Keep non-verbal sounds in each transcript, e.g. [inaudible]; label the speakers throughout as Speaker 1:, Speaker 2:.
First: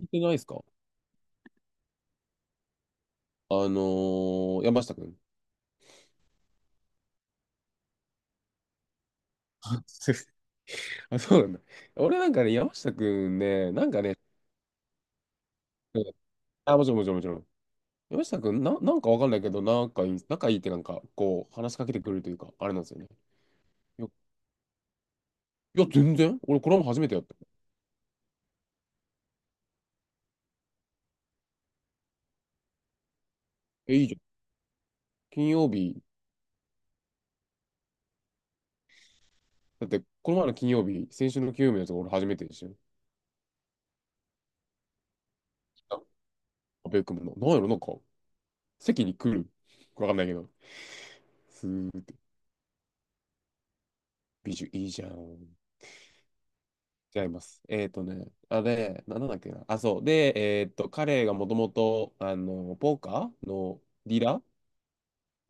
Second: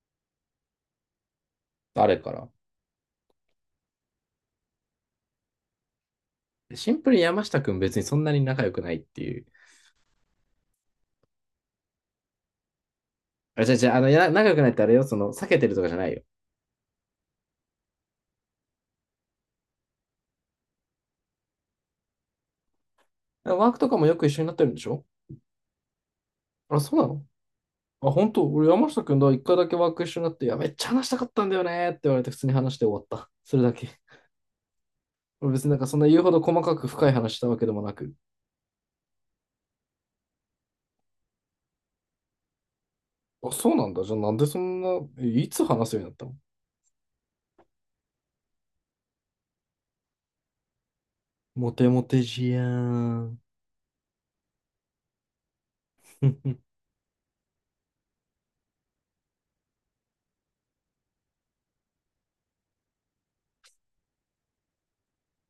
Speaker 1: 聞いてないですか？
Speaker 2: 誰から？
Speaker 1: あの山下くん。
Speaker 2: シンプルに山下くん別にそんなに仲良くないっていう。
Speaker 1: あ、すいません [laughs] あ、そうなんだ。俺なんかね、山下くん
Speaker 2: あれ、
Speaker 1: ね、
Speaker 2: 違う
Speaker 1: な
Speaker 2: 違
Speaker 1: ん
Speaker 2: う、
Speaker 1: かね。
Speaker 2: 仲良くないってあれよ、避けてるとかじゃ
Speaker 1: う
Speaker 2: ない
Speaker 1: ん。
Speaker 2: よ。
Speaker 1: あ、もちろんもちろんもちろん。山下くん、なんかわかんないけど、なんかいい、仲いいってなんか、こう、話しかけてくれるというか、あれなんですよね。
Speaker 2: ワークとか
Speaker 1: い
Speaker 2: も
Speaker 1: や、
Speaker 2: よく一緒になってるんでしょ？
Speaker 1: いや、全然俺、これ
Speaker 2: あ、
Speaker 1: も
Speaker 2: そ
Speaker 1: 初
Speaker 2: う
Speaker 1: め
Speaker 2: な
Speaker 1: てやっ
Speaker 2: の？
Speaker 1: た。
Speaker 2: あ、本当？俺山下くんだ、一回だけワーク一緒になって、いや、めっちゃ話したかったんだよねって言われて普通に話して終わった。それだけ。
Speaker 1: え、いいじゃん。金
Speaker 2: 俺別
Speaker 1: 曜
Speaker 2: になんかそん
Speaker 1: 日、
Speaker 2: な言うほど細かく深い話したわけでもなく。
Speaker 1: だって、この前の金曜日、先週の金曜日のやつ、俺初めてでしょ。
Speaker 2: あ、そうなんだ。じゃあなんでそんな、いつ話すよ
Speaker 1: あ、
Speaker 2: うになったの？
Speaker 1: 阿部君もな、なんやろ、なんか、席に来る。わかんないけど、ス
Speaker 2: モテ
Speaker 1: ー
Speaker 2: モ
Speaker 1: って、
Speaker 2: テじやーん。
Speaker 1: 美女いいじゃん。
Speaker 2: [laughs]
Speaker 1: 違います。あれ、なんだっけな。あ、そう。で、彼がもともと、ポーカーのディーラー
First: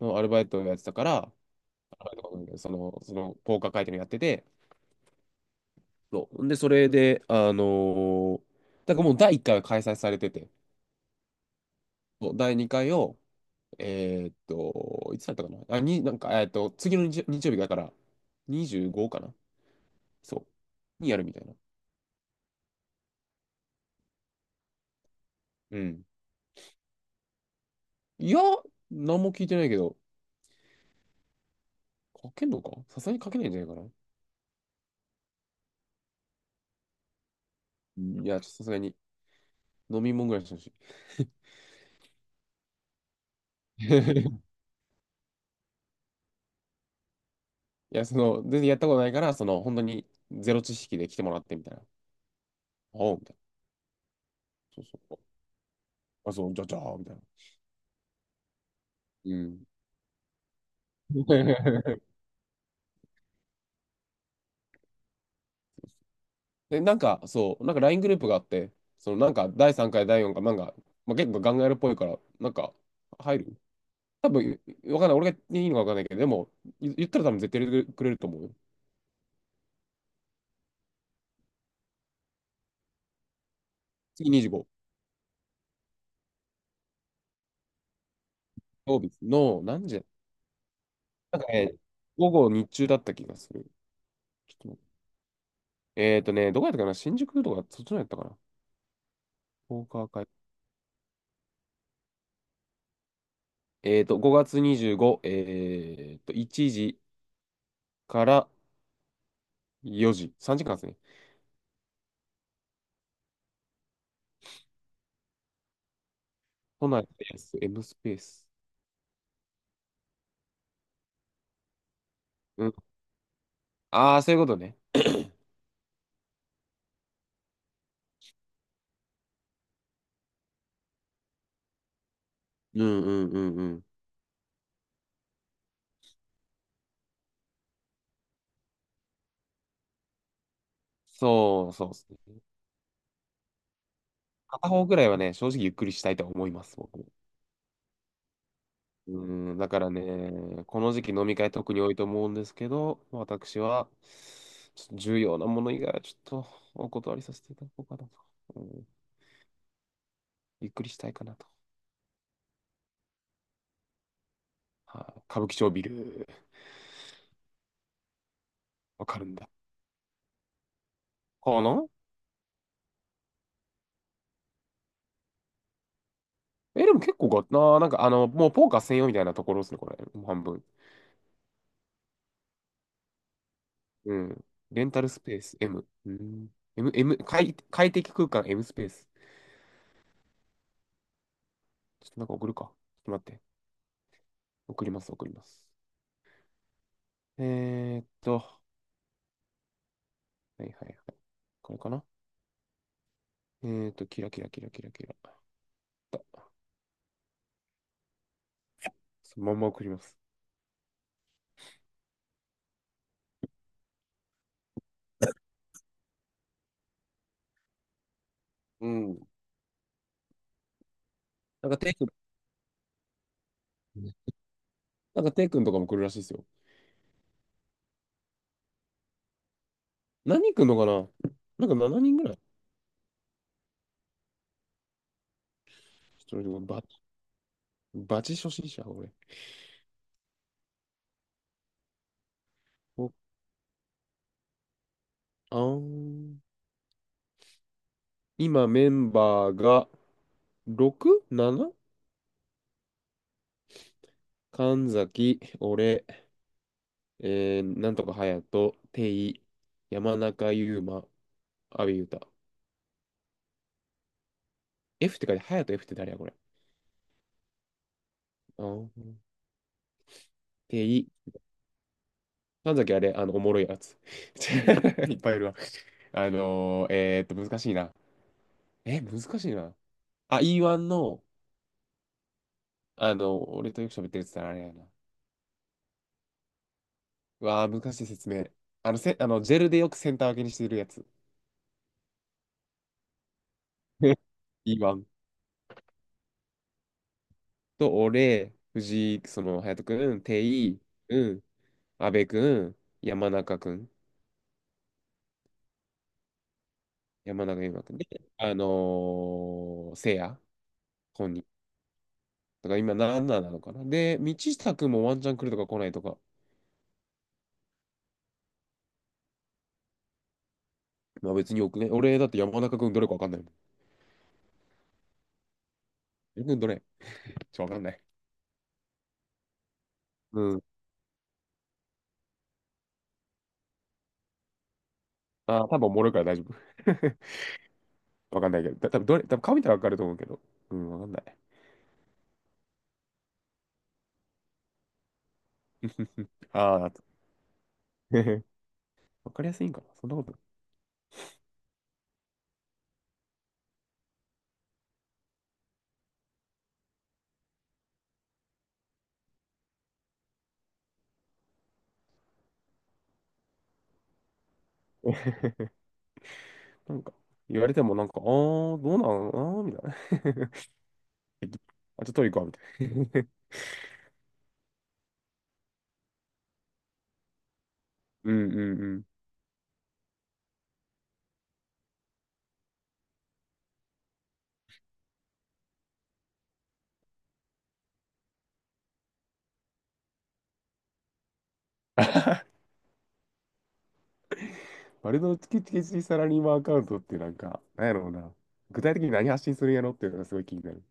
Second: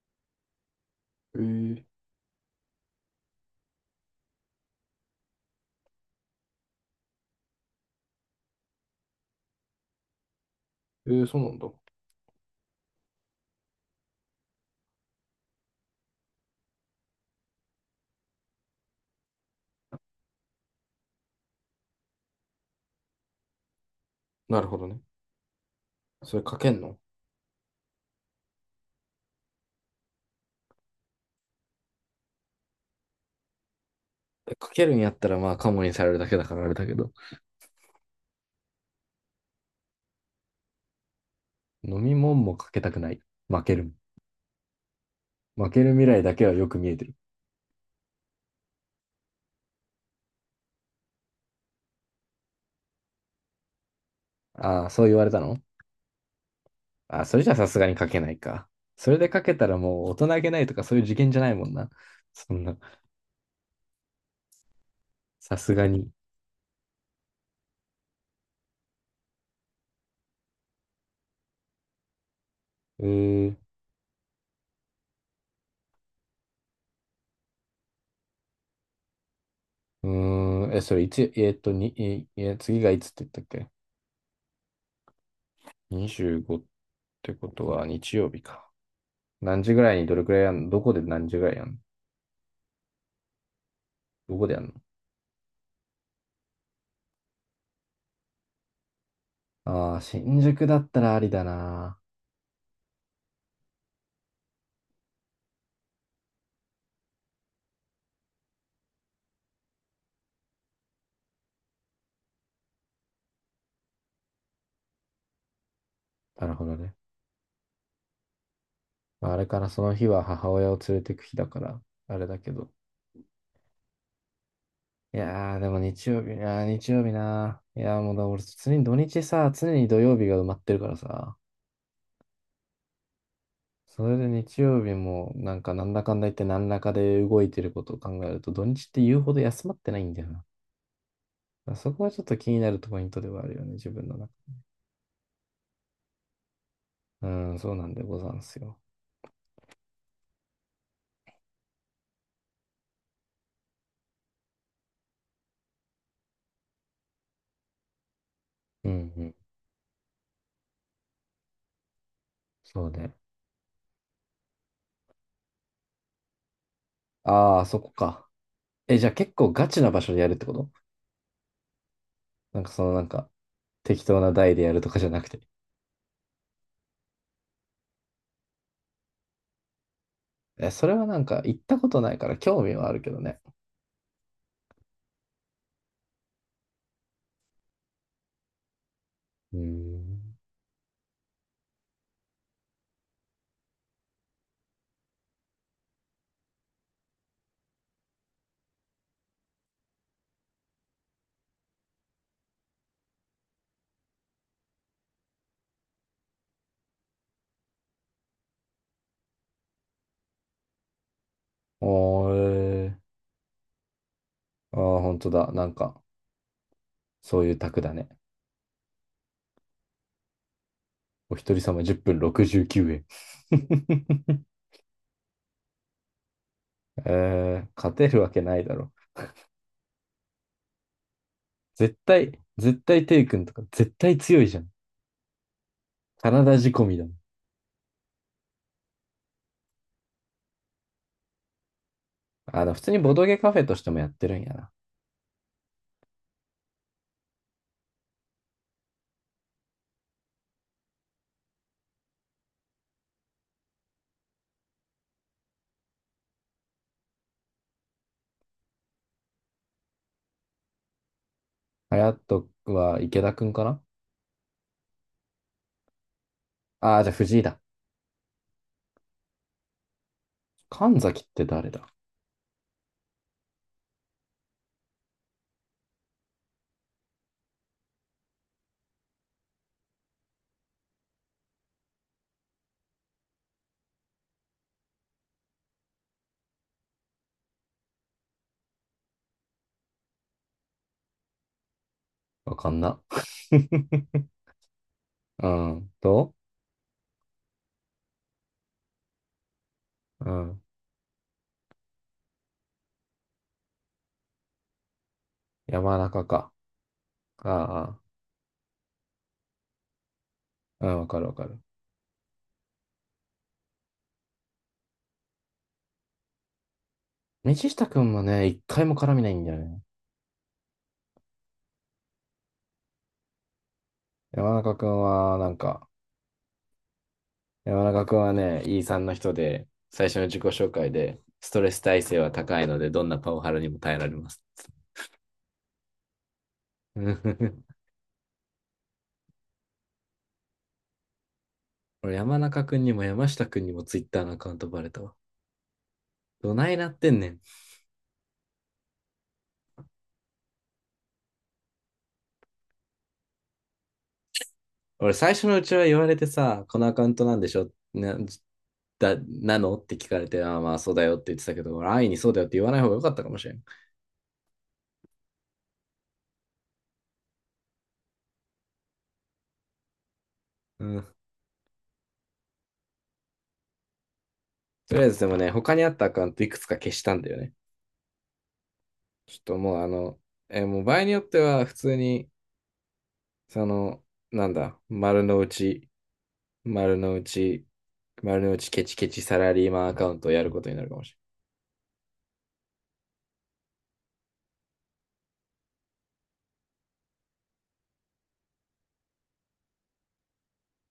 Speaker 1: のアルバイトをやってたから、
Speaker 2: えー、
Speaker 1: アルバイトかわかんないけどその、ポーカー会見をやってて、そう。で、それで、ーだからもう第一回は開催されてて、
Speaker 2: えーそうなんだ。
Speaker 1: そう、第二回を、いつだったかな。あ、なんか、次の日、日曜日だから、25かな。そう。にやるみたいな。
Speaker 2: なるほどね。
Speaker 1: うん。
Speaker 2: それ書けんの？
Speaker 1: いや、何も聞いてないけど、書けんのか、さすがに書けないんじゃないかな。
Speaker 2: かけるんやったらまあカモにされるだけだからあれだけど、
Speaker 1: いや、ちょっとさすがに飲み物ぐらいしてほし
Speaker 2: 飲み物もかけたくない。負け
Speaker 1: い。
Speaker 2: る。
Speaker 1: [laughs]
Speaker 2: 負ける未来だけはよく見えてる。
Speaker 1: いや、その、全然やったことないから、その、本当にゼロ知識で来てもらってみたいな。おう、みたいな。そう
Speaker 2: ああ、そう
Speaker 1: そ
Speaker 2: 言
Speaker 1: う。
Speaker 2: われたの？
Speaker 1: あ、そう、じゃじゃー、みたい
Speaker 2: あ
Speaker 1: な。
Speaker 2: あ、それじゃさすがにかけないか。それで
Speaker 1: う
Speaker 2: かけ
Speaker 1: ん。
Speaker 2: たらもう大人げないとかそういう事件じゃないもんな。
Speaker 1: [laughs]
Speaker 2: そんな、さすがに。
Speaker 1: で、なんか、そう、なんか LINE グループがあって、その、なんか、第3回、第4回、なんか、まあ、結構ガンガールっぽいから、なんか、
Speaker 2: う
Speaker 1: 入
Speaker 2: ーん、
Speaker 1: る多分、わかんない。俺がいいのかわかんないけど、でも、言ったら多分絶対入れてくれると思うよ。
Speaker 2: それいつ、えーっと、に、え、え次がいつって言ったっけ？
Speaker 1: 次25、
Speaker 2: 25 ってことは日曜日か。
Speaker 1: 曜日の
Speaker 2: 何時ぐ
Speaker 1: 何
Speaker 2: ら
Speaker 1: 時
Speaker 2: い
Speaker 1: だ？
Speaker 2: にどれくらいやんの？どこで何時
Speaker 1: なん
Speaker 2: ぐ
Speaker 1: か
Speaker 2: らいやん
Speaker 1: ね、
Speaker 2: の？
Speaker 1: 午後日中だった気がする。
Speaker 2: どこで
Speaker 1: ち
Speaker 2: やんの？
Speaker 1: ょっとどこやったかな、新宿とか、そっちのやったかな？ポー
Speaker 2: ああ、
Speaker 1: カー会。
Speaker 2: 新宿だったらありだな。
Speaker 1: 5月25、1時から4時、3時間ですね。
Speaker 2: なるほど
Speaker 1: 都
Speaker 2: ね。
Speaker 1: 内でやす。M スペース。
Speaker 2: まあ、あれからその日は母親を連れてく日だから、あれだけ
Speaker 1: う
Speaker 2: ど。
Speaker 1: ん。ああ、そういうことね。
Speaker 2: いやー、でも日曜日、あー日曜日なー。いやー、もうだ、俺、常に土日さ、常に土曜日が埋まってるからさ、
Speaker 1: うんうんうんうん。
Speaker 2: それで日曜日も、なんか、なんだかんだ言って、何らかで動いてることを考えると、土日って言うほど休まってないんだよな。だ
Speaker 1: そ
Speaker 2: か
Speaker 1: う
Speaker 2: ら
Speaker 1: そう
Speaker 2: そ
Speaker 1: っ
Speaker 2: こ
Speaker 1: す
Speaker 2: はちょっと
Speaker 1: ね。
Speaker 2: 気になるポイントではあるよね、自分の中。
Speaker 1: 片方くらいはね、正直ゆっくりしたいと思います、僕も。
Speaker 2: うん、そうなんでござんすよ。
Speaker 1: うん、だからね、この時期飲み会特に多いと思うんですけど、私は、ちょっと重要なもの以外はちょっとお断りさせていただこうかなと。う
Speaker 2: う
Speaker 1: ん、
Speaker 2: んうん、
Speaker 1: ゆっくりしたいかなと。
Speaker 2: そうね。
Speaker 1: はい、歌舞伎町ビル、
Speaker 2: あー、そこか。え、じ
Speaker 1: わ
Speaker 2: ゃあ
Speaker 1: かる
Speaker 2: 結
Speaker 1: んだ。
Speaker 2: 構ガチな場所でやるってこと？
Speaker 1: かな？
Speaker 2: なんか、適当な台でやるとかじゃなくて。
Speaker 1: え、でも結構なあ、なんかもうポーカー専用みたいなところですね、これ。もう半分。
Speaker 2: え、それはなんか行ったことないから興味はあるけどね。
Speaker 1: うん。レンタルスペース M。うん。M、M、快適空間 M スペース。
Speaker 2: うーん。
Speaker 1: ちょっとなんか送るか。ちょっと待って。送ります、送ります。はいはいはい。これかな？キラキラキラキラキラ。そのまんま送ります。
Speaker 2: おー、えー、ああ、本当だ。なんか、そういう卓だね。
Speaker 1: うん。
Speaker 2: お一人
Speaker 1: なんか
Speaker 2: 様
Speaker 1: テイ
Speaker 2: 10
Speaker 1: 君、
Speaker 2: 分69円。[laughs]
Speaker 1: なんかテイ君とかも来るらしいですよ。
Speaker 2: えー、勝てるわけないだろ。
Speaker 1: 何人来るのかな？なんか
Speaker 2: 絶
Speaker 1: 7人ぐらい。
Speaker 2: 対、絶対テイ君とか絶対強いじゃん。
Speaker 1: ち
Speaker 2: カ
Speaker 1: ょ
Speaker 2: ナ
Speaker 1: っと
Speaker 2: ダ
Speaker 1: 俺
Speaker 2: 仕込みだもん。
Speaker 1: バチ初心者、俺。
Speaker 2: 普通にボ
Speaker 1: お
Speaker 2: ドゲカフェとしてもやってるんやな。
Speaker 1: あん、今メンバーが 6?7? 神崎、俺、なんとか隼人、テイ、山中優馬、阿部
Speaker 2: ハ
Speaker 1: 裕
Speaker 2: ヤ
Speaker 1: 太。
Speaker 2: トは池田くんかな？
Speaker 1: F って書いて、隼人 F って誰やこれ？
Speaker 2: ああー、じゃあ藤井だ。
Speaker 1: あー、テ
Speaker 2: 神
Speaker 1: イ、
Speaker 2: 崎って誰だ？
Speaker 1: 神崎あれ、おもろいやつ。[laughs] いっぱいいるわ。難しいな。え、難しいな。あ、E1 の、俺とよく喋ってるやつってあれやな。うわー、難しい説明。あの、せ、あの、ジェルでよくセンター分けにしてるやつ。
Speaker 2: わかんな。
Speaker 1: [laughs] E1。
Speaker 2: うん。と、
Speaker 1: と、俺、藤井、その、隼人君、
Speaker 2: う
Speaker 1: 定
Speaker 2: ん。
Speaker 1: 井、うん、阿部君、山中君、
Speaker 2: 山中か。
Speaker 1: 山中優馬
Speaker 2: あ
Speaker 1: 君
Speaker 2: あ、
Speaker 1: で、あのせいや、
Speaker 2: あ、わかる
Speaker 1: 本
Speaker 2: わ
Speaker 1: 人。
Speaker 2: かる。
Speaker 1: だから今んななのかな。で、道下君もワンチャン来るとか来ないとか。
Speaker 2: 道下くんもね、一回も絡みないんだよね。
Speaker 1: まあ別によくね。俺だって山中君どれかわかんないもん。
Speaker 2: 山中くんは、なんか、
Speaker 1: 山中君どれ、わかん
Speaker 2: 山
Speaker 1: ない。
Speaker 2: 中くんはね、E さんの人で、最初の自
Speaker 1: う
Speaker 2: 己
Speaker 1: ん。
Speaker 2: 紹介で、ストレス耐性は高いので、どんなパワハラにも耐えられます。
Speaker 1: あー、多分おもろいから大丈夫。
Speaker 2: [laughs]
Speaker 1: わかんないけど。た多分どれ、多分顔見たらわかると思うけど。うん、わかんない。
Speaker 2: 俺、山中くんにも山下くんにも Twitter のアカウントバレたわ。どない
Speaker 1: あー、
Speaker 2: な
Speaker 1: あ
Speaker 2: っ
Speaker 1: と
Speaker 2: てんねん。
Speaker 1: [laughs] わかりやすいんかな？そんなことな
Speaker 2: 俺、最初のうちは言われてさ、このアカウントなんでしょな、だ、なのって聞かれて、ああ、まあそうだよって言ってたけど、俺安易にそうだよって言わない方が良かったかもしれん。
Speaker 1: い。[laughs] なんか、言われてもなんか、あー、どうなんあー、みたいな。
Speaker 2: うん。
Speaker 1: えっとあとトリコはみたいな。
Speaker 2: とりあえずでもね、他にあったアカウントいくつか消したんだよね。
Speaker 1: [laughs] うんうんうん。
Speaker 2: ちょっともうあの、えーもう場合によっては普通に、その、なんだ、丸の内、丸の内ケチケチサラリーマンアカウントをやることになるかもし
Speaker 1: バルドチキチキチサラリーマンアカウントってなんか、なんやろうな。具体的に何発信するんやろっていうのがすごい気になる。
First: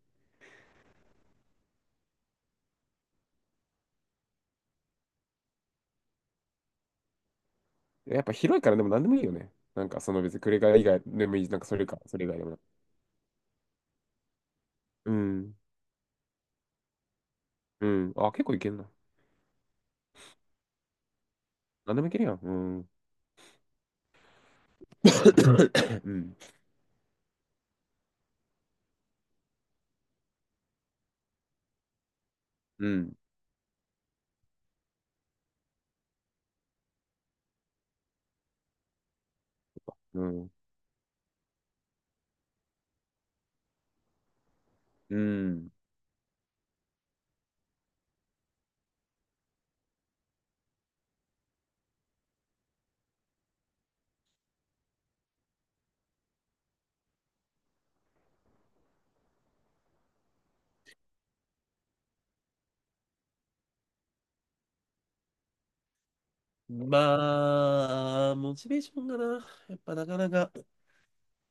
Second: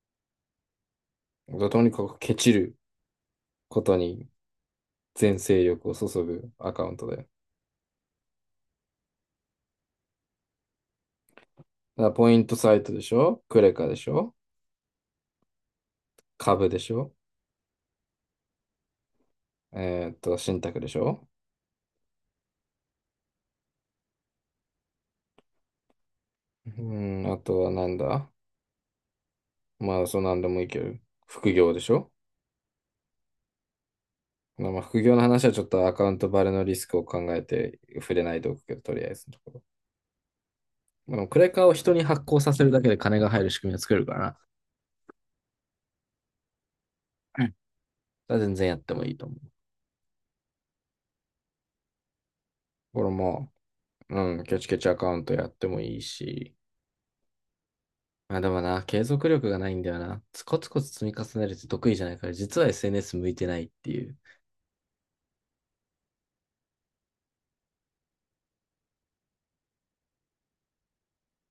Speaker 2: れない。とにかくケチることに全勢力を注ぐアカウントだよ。
Speaker 1: やっぱ広いからでも何でもいいよね。なんかその別にクレカ以外でもいいし、なんかそれか、
Speaker 2: だから
Speaker 1: それ以
Speaker 2: ポイ
Speaker 1: 外で
Speaker 2: ント
Speaker 1: も
Speaker 2: サイトでしょ？クレカでしょ？
Speaker 1: うん。
Speaker 2: 株でしょ？
Speaker 1: うん。あ、結構いけんな。
Speaker 2: 信託でしょ？
Speaker 1: 何でもいけるやん。うん。[laughs] [coughs] うん。
Speaker 2: あとはなんだ？まあ、そうなんでもいいけど、副業でしょ？
Speaker 1: うん。
Speaker 2: まあ、まあ副業の話はちょっとアカウントバレのリスクを考えて触れないでおくけど、とりあえずのところ。
Speaker 1: うん。
Speaker 2: まあ、でもクレカを人に発行させるだけで金が入る仕組みを作れるからな。
Speaker 1: うん。
Speaker 2: うん。だ全然やってもいいと思う。これも、うん、ケチケチアカウントやってもいいし。まあでもな、継続力がないんだよな。コツコツコツ積み重ねるって得意じゃないから、実は SNS 向いてないっていう。
Speaker 1: まあ、モチベーションがな、やっぱなかなか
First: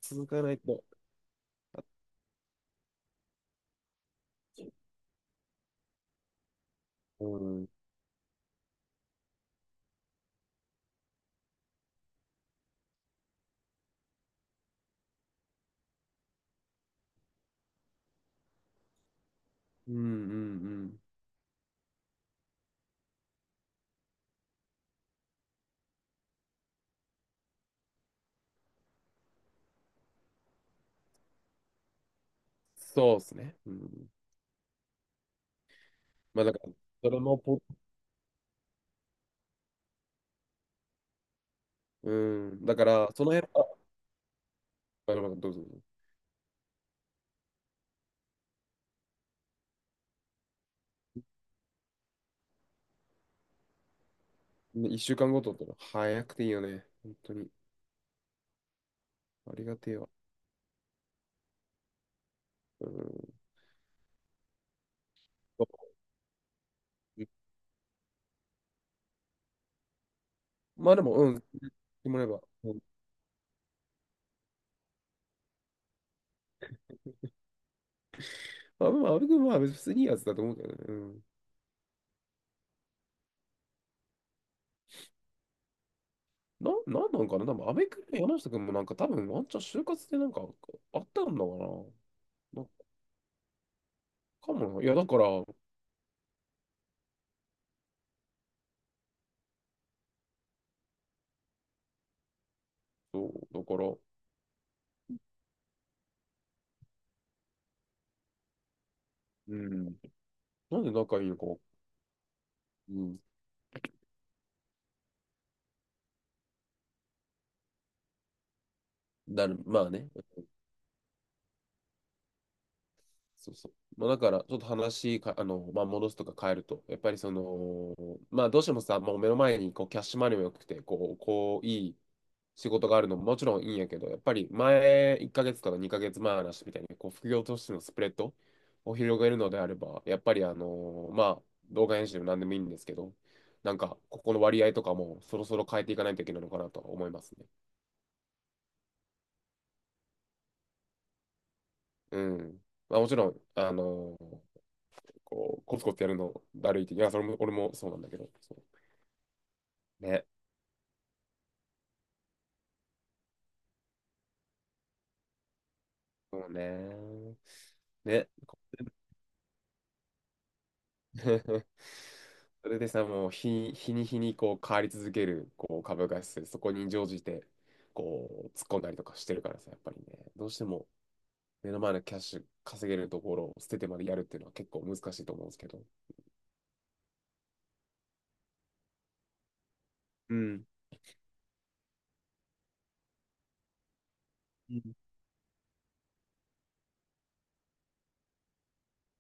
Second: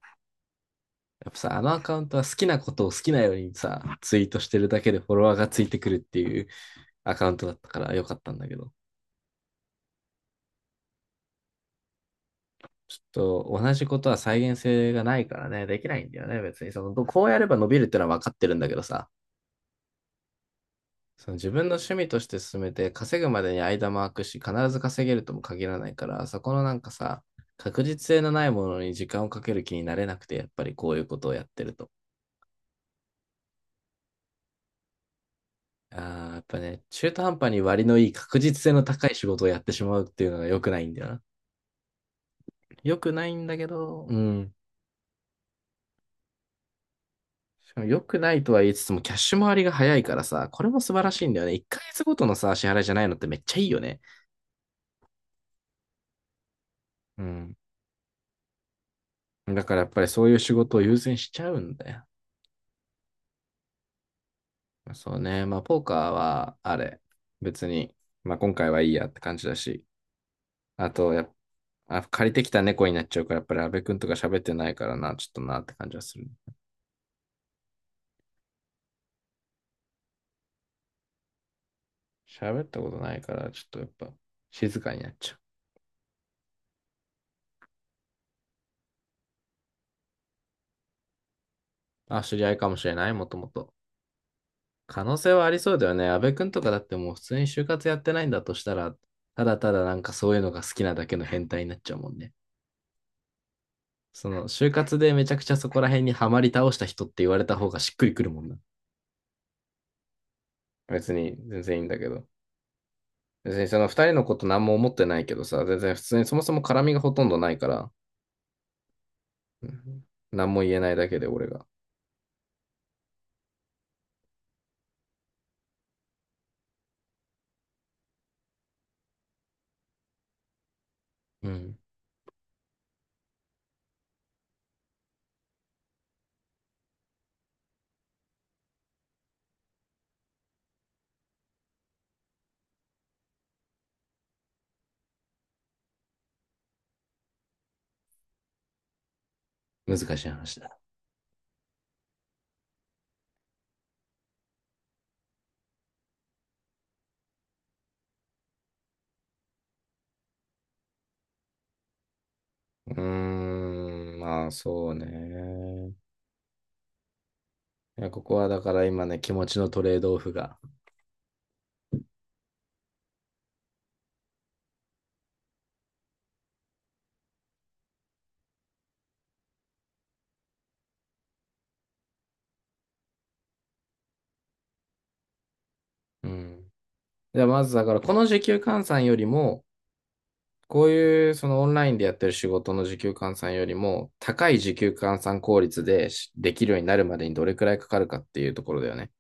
Speaker 1: 続かないと。
Speaker 2: やっぱさ、あのアカウントは好きなことを好きなようにさ、ツイートしてるだけでフォロワーがついてくるっていうアカウン
Speaker 1: う
Speaker 2: トだっ
Speaker 1: ん。
Speaker 2: たからよかったんだけど。ちょっと同じことは再現性がないからね、できないんだよね、別に。その、こうやれば伸びるってのは分かってるんだけどさ、
Speaker 1: うん。うん。うん、
Speaker 2: その自分の趣味として進めて稼ぐまでに間も空くし、必ず稼げるとも限らないから、そこのなんかさ、確実性のないものに時間をかける気になれなくて、やっぱりこういうことをやってると。
Speaker 1: そうっすね。うん。
Speaker 2: あーや
Speaker 1: ま
Speaker 2: っ
Speaker 1: あだ
Speaker 2: ぱ
Speaker 1: から、
Speaker 2: ね、
Speaker 1: そ
Speaker 2: 中
Speaker 1: れ
Speaker 2: 途半
Speaker 1: も
Speaker 2: 端に
Speaker 1: ポ、
Speaker 2: 割のいい確実性の高い仕事をやってしまうっていうのが良くないんだよな。
Speaker 1: うん、だか
Speaker 2: 良
Speaker 1: ら、
Speaker 2: く
Speaker 1: そ
Speaker 2: な
Speaker 1: の
Speaker 2: い
Speaker 1: 辺、
Speaker 2: んだ
Speaker 1: あ、
Speaker 2: けど、うん。
Speaker 1: どうぞどうぞ。
Speaker 2: しかも良くないとは言いつつも、キャッシュ回りが早いからさ、これも素晴らしいんだよね。1ヶ月ごとのさ、支払いじゃないのってめっちゃいいよね。
Speaker 1: ね、一週間ごとってのは早くていいよね。本
Speaker 2: う
Speaker 1: 当に。
Speaker 2: ん。
Speaker 1: あ
Speaker 2: だ
Speaker 1: り
Speaker 2: か
Speaker 1: が
Speaker 2: らやっ
Speaker 1: てえ
Speaker 2: ぱり
Speaker 1: わ。
Speaker 2: そういう仕事を優先しちゃうんだよ。
Speaker 1: うん。
Speaker 2: そうね。まあ、ポー
Speaker 1: そ
Speaker 2: カーは、あれ、
Speaker 1: う。
Speaker 2: 別に、まあ今回はいいやって感じだし、あ
Speaker 1: まあで
Speaker 2: と
Speaker 1: も、
Speaker 2: や
Speaker 1: う
Speaker 2: っ
Speaker 1: ん、
Speaker 2: ぱあ、
Speaker 1: でもらえ
Speaker 2: 借り
Speaker 1: ば。
Speaker 2: てきた
Speaker 1: うん。
Speaker 2: 猫になっちゃうから、やっぱり阿部くんとか喋ってないからな、ちょっとなって感じはする。
Speaker 1: まあ、阿部君は別にいいやつだと思うけどね。うん。
Speaker 2: 喋ったことないから、ちょっとやっぱ静かになっちゃう。
Speaker 1: なんなんかな多分、阿部君も山下君もなんか多分、ワンチャン就活でなんかあったんだかな。
Speaker 2: あ、知り合い
Speaker 1: なん
Speaker 2: か
Speaker 1: か
Speaker 2: もしれない、もともと。
Speaker 1: かもな。いや、
Speaker 2: 可
Speaker 1: だ
Speaker 2: 能
Speaker 1: から、
Speaker 2: 性は
Speaker 1: そ
Speaker 2: ありそうだよね。安部君とかだってもう普通に就活やってないんだとしたら、ただただなんかそういうのが好きなだけの変態になっちゃうもんね。
Speaker 1: う、だから、
Speaker 2: その就活でめちゃくちゃそこら辺にはまり倒した人って言われた方がしっくりくるもんな。
Speaker 1: うん。なんで
Speaker 2: 別
Speaker 1: 仲いい
Speaker 2: に
Speaker 1: のか、
Speaker 2: 全然いいんだけど。
Speaker 1: うん。
Speaker 2: 別にその二人のこと何も思ってないけどさ、全然普通にそもそも絡みがほとんどないから、う
Speaker 1: まあ
Speaker 2: ん、
Speaker 1: ね。
Speaker 2: 何も言えないだけで俺が。
Speaker 1: そうそう。まあ、だから、ちょっと話か、あの、まあ、戻すとか変えると、やっぱりその、まあ、どうしてもさ、もう目の前にこうキャッシュマネーも良くて、こう、
Speaker 2: うん。
Speaker 1: いい仕事があるのももちろんいいんやけど、やっぱり前1ヶ月から2ヶ月前の話みたいに、こう、副業としてのスプレッドを広げるのであれば、やっぱり、まあ、動画編集でも何でもいいんですけど、なんか、ここの割合とかもそろそろ変えていかないといけないのかなとは思いますね。
Speaker 2: 難しい話だ。
Speaker 1: うん。まあ、もちろん、こう、コツコツやるのだるいって、いや、それも、俺もそうなんだけど。そうね。
Speaker 2: うーん、まあそうね。
Speaker 1: そうね。
Speaker 2: いや、こ
Speaker 1: ね。
Speaker 2: こはだから今ね、気持ちのトレードオフが。
Speaker 1: [laughs] それでさ、もう日に日にこう変わり続けるこう株価指数、そこに乗じてこう突っ込んだりとかしてるからさ、やっぱりね、どうしても目の前のキャッシュ稼げるところを捨ててまでやるっていうのは結構難しいと思うんですけど、
Speaker 2: うん。じゃあまずだから、この時給換算よりも、
Speaker 1: うん。
Speaker 2: こういうそのオンラインでやってる仕事の時給換算よりも、高い時
Speaker 1: う
Speaker 2: 給
Speaker 1: ん。
Speaker 2: 換算効率できるようになるまでにどれくらいかかるかっていうところだよね。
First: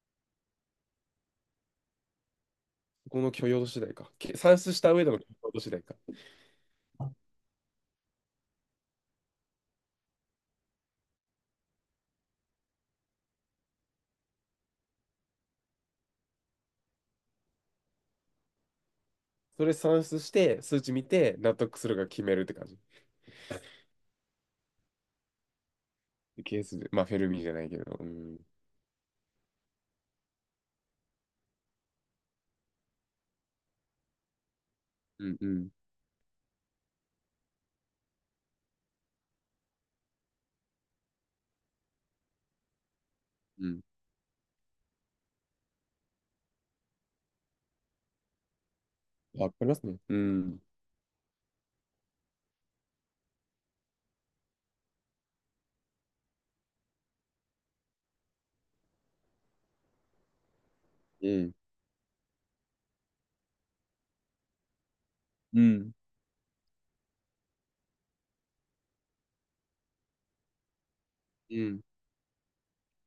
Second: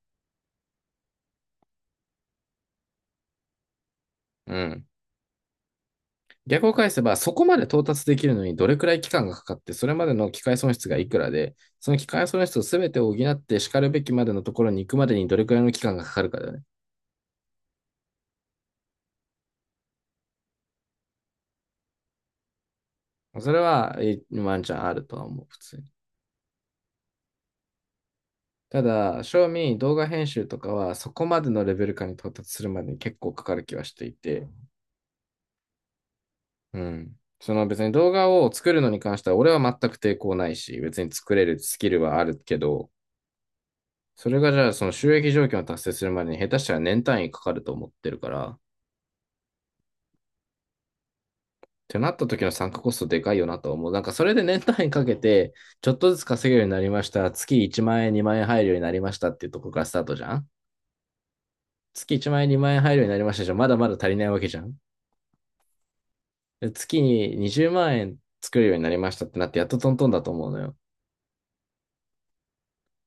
Speaker 1: この許容度次第か。
Speaker 2: う
Speaker 1: 算出し
Speaker 2: ん。
Speaker 1: た上での許容度次第か。
Speaker 2: 逆を返せば、そこまで到達できるのにどれくらい期間がかかって、それまでの機械損失がいくらで、その機械損失を全て補ってしかるべきまでのところに行くまでにどれくらいの期間がかかるかだよね。
Speaker 1: それ算出して、数値見て、納得するか決めるって感じ。
Speaker 2: それは、ワンチャンあるとは思う、普通に。
Speaker 1: ケースで、まあ、フェルミじゃないけど、うん。
Speaker 2: ただ、正味動画編集とかはそこまでのレベル感に到達するまでに結構かかる気はしていて、
Speaker 1: うん、うん、
Speaker 2: うん。その別に動画を作るのに関しては俺は全く抵抗ないし、別に作れるスキルはあるけど、
Speaker 1: うん。
Speaker 2: それがじゃあその収益条件を達成するまでに下手したら年単位かかると思ってるから、っ
Speaker 1: わかりますね。うん。
Speaker 2: てなった時の参加コストでかいよなとは思う。なんかそれで年単位かけて、ちょっとずつ稼げるようになりました。月1万円、2万円入るようになりましたっていうところからスタートじゃん？
Speaker 1: うん、
Speaker 2: 月1万円、2万円入るようになりましたじゃん。まだまだ足りないわけじゃん。
Speaker 1: うん、
Speaker 2: で月に20万円作るようになりましたってなって、やっとトントンだと思うのよ。
Speaker 1: うん。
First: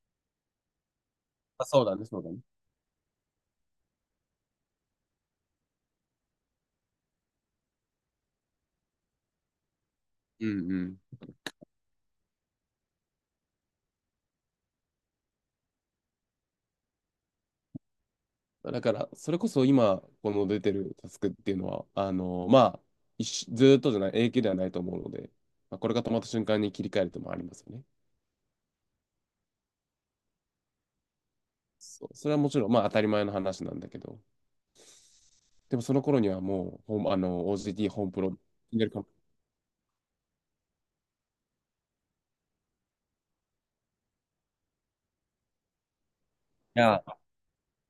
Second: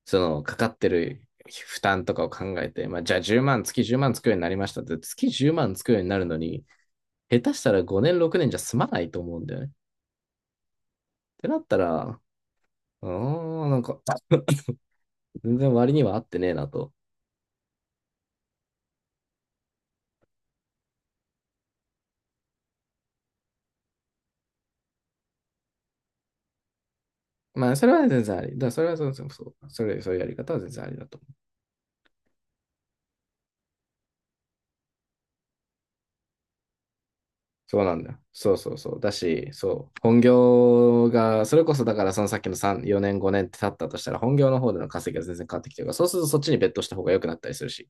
Speaker 2: その、かかってる
Speaker 1: あ、
Speaker 2: 負
Speaker 1: そうだ
Speaker 2: 担
Speaker 1: ね、
Speaker 2: と
Speaker 1: そ
Speaker 2: か
Speaker 1: う
Speaker 2: を
Speaker 1: だね。
Speaker 2: 考えて、まあ、じゃあ1万、月10万作るようになりましたって、月10万作るようになるのに、下手したら5年、6年じゃ済まないと思うんだよね。っ
Speaker 1: うん、うん。
Speaker 2: てなったら、うーん、なんか、[laughs] 全然割には合ってねえなと。
Speaker 1: だから、それこそ今、この出てるタスクっていうのは、まあ、一緒ずーっとじゃない、永久ではないと思うので、まあ、これが止まった瞬間に切り替えるともあります
Speaker 2: ま
Speaker 1: よ
Speaker 2: あ、
Speaker 1: ね。
Speaker 2: それは全然あり。だからそれはそうそうそう。それ、そういうやり方は全然ありだと。
Speaker 1: そう、それはもちろん、まあ、当たり前の話なんだけど、でもその頃にはもう、ホームあの、
Speaker 2: そう
Speaker 1: OGT
Speaker 2: なん
Speaker 1: ホー
Speaker 2: だ
Speaker 1: ム
Speaker 2: よ。
Speaker 1: プロ
Speaker 2: そうそう
Speaker 1: になる
Speaker 2: そう。
Speaker 1: かも。
Speaker 2: だし、そう。本業が、それこそだからそのさっきの3、4年、5年って経ったとしたら、本業の方での稼ぎが全然変わってきてるから、そうするとそっちにベッ
Speaker 1: い
Speaker 2: トした方
Speaker 1: や、
Speaker 2: が良くなったりするし。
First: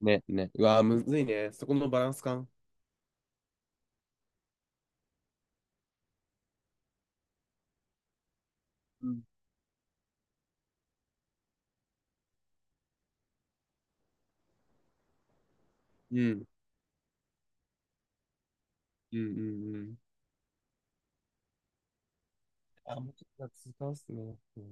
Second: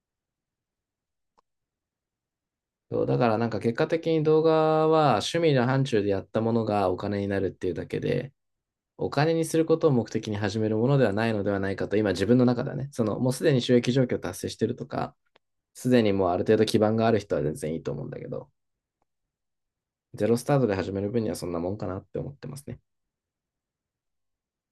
Speaker 1: ね、ね。うわー、むずいね。そこのバランス感。
Speaker 2: そう、だからなんか結果的に動画は趣味の範疇でやったものがお金になるっていうだけで、
Speaker 1: う
Speaker 2: お
Speaker 1: ん、
Speaker 2: 金にすることを目的に始めるものではないのではないかと、今自分の中ではね、そのもうすでに収益状況達成してるとか、すでに
Speaker 1: う
Speaker 2: もうある
Speaker 1: ん、
Speaker 2: 程度基盤がある人は全然いいと思うんだけど、
Speaker 1: うん、うん。うん。
Speaker 2: ゼロスタートで始める分にはそんなもんかなって思ってますね。
Speaker 1: あ、もうちょっと続かっすね。うん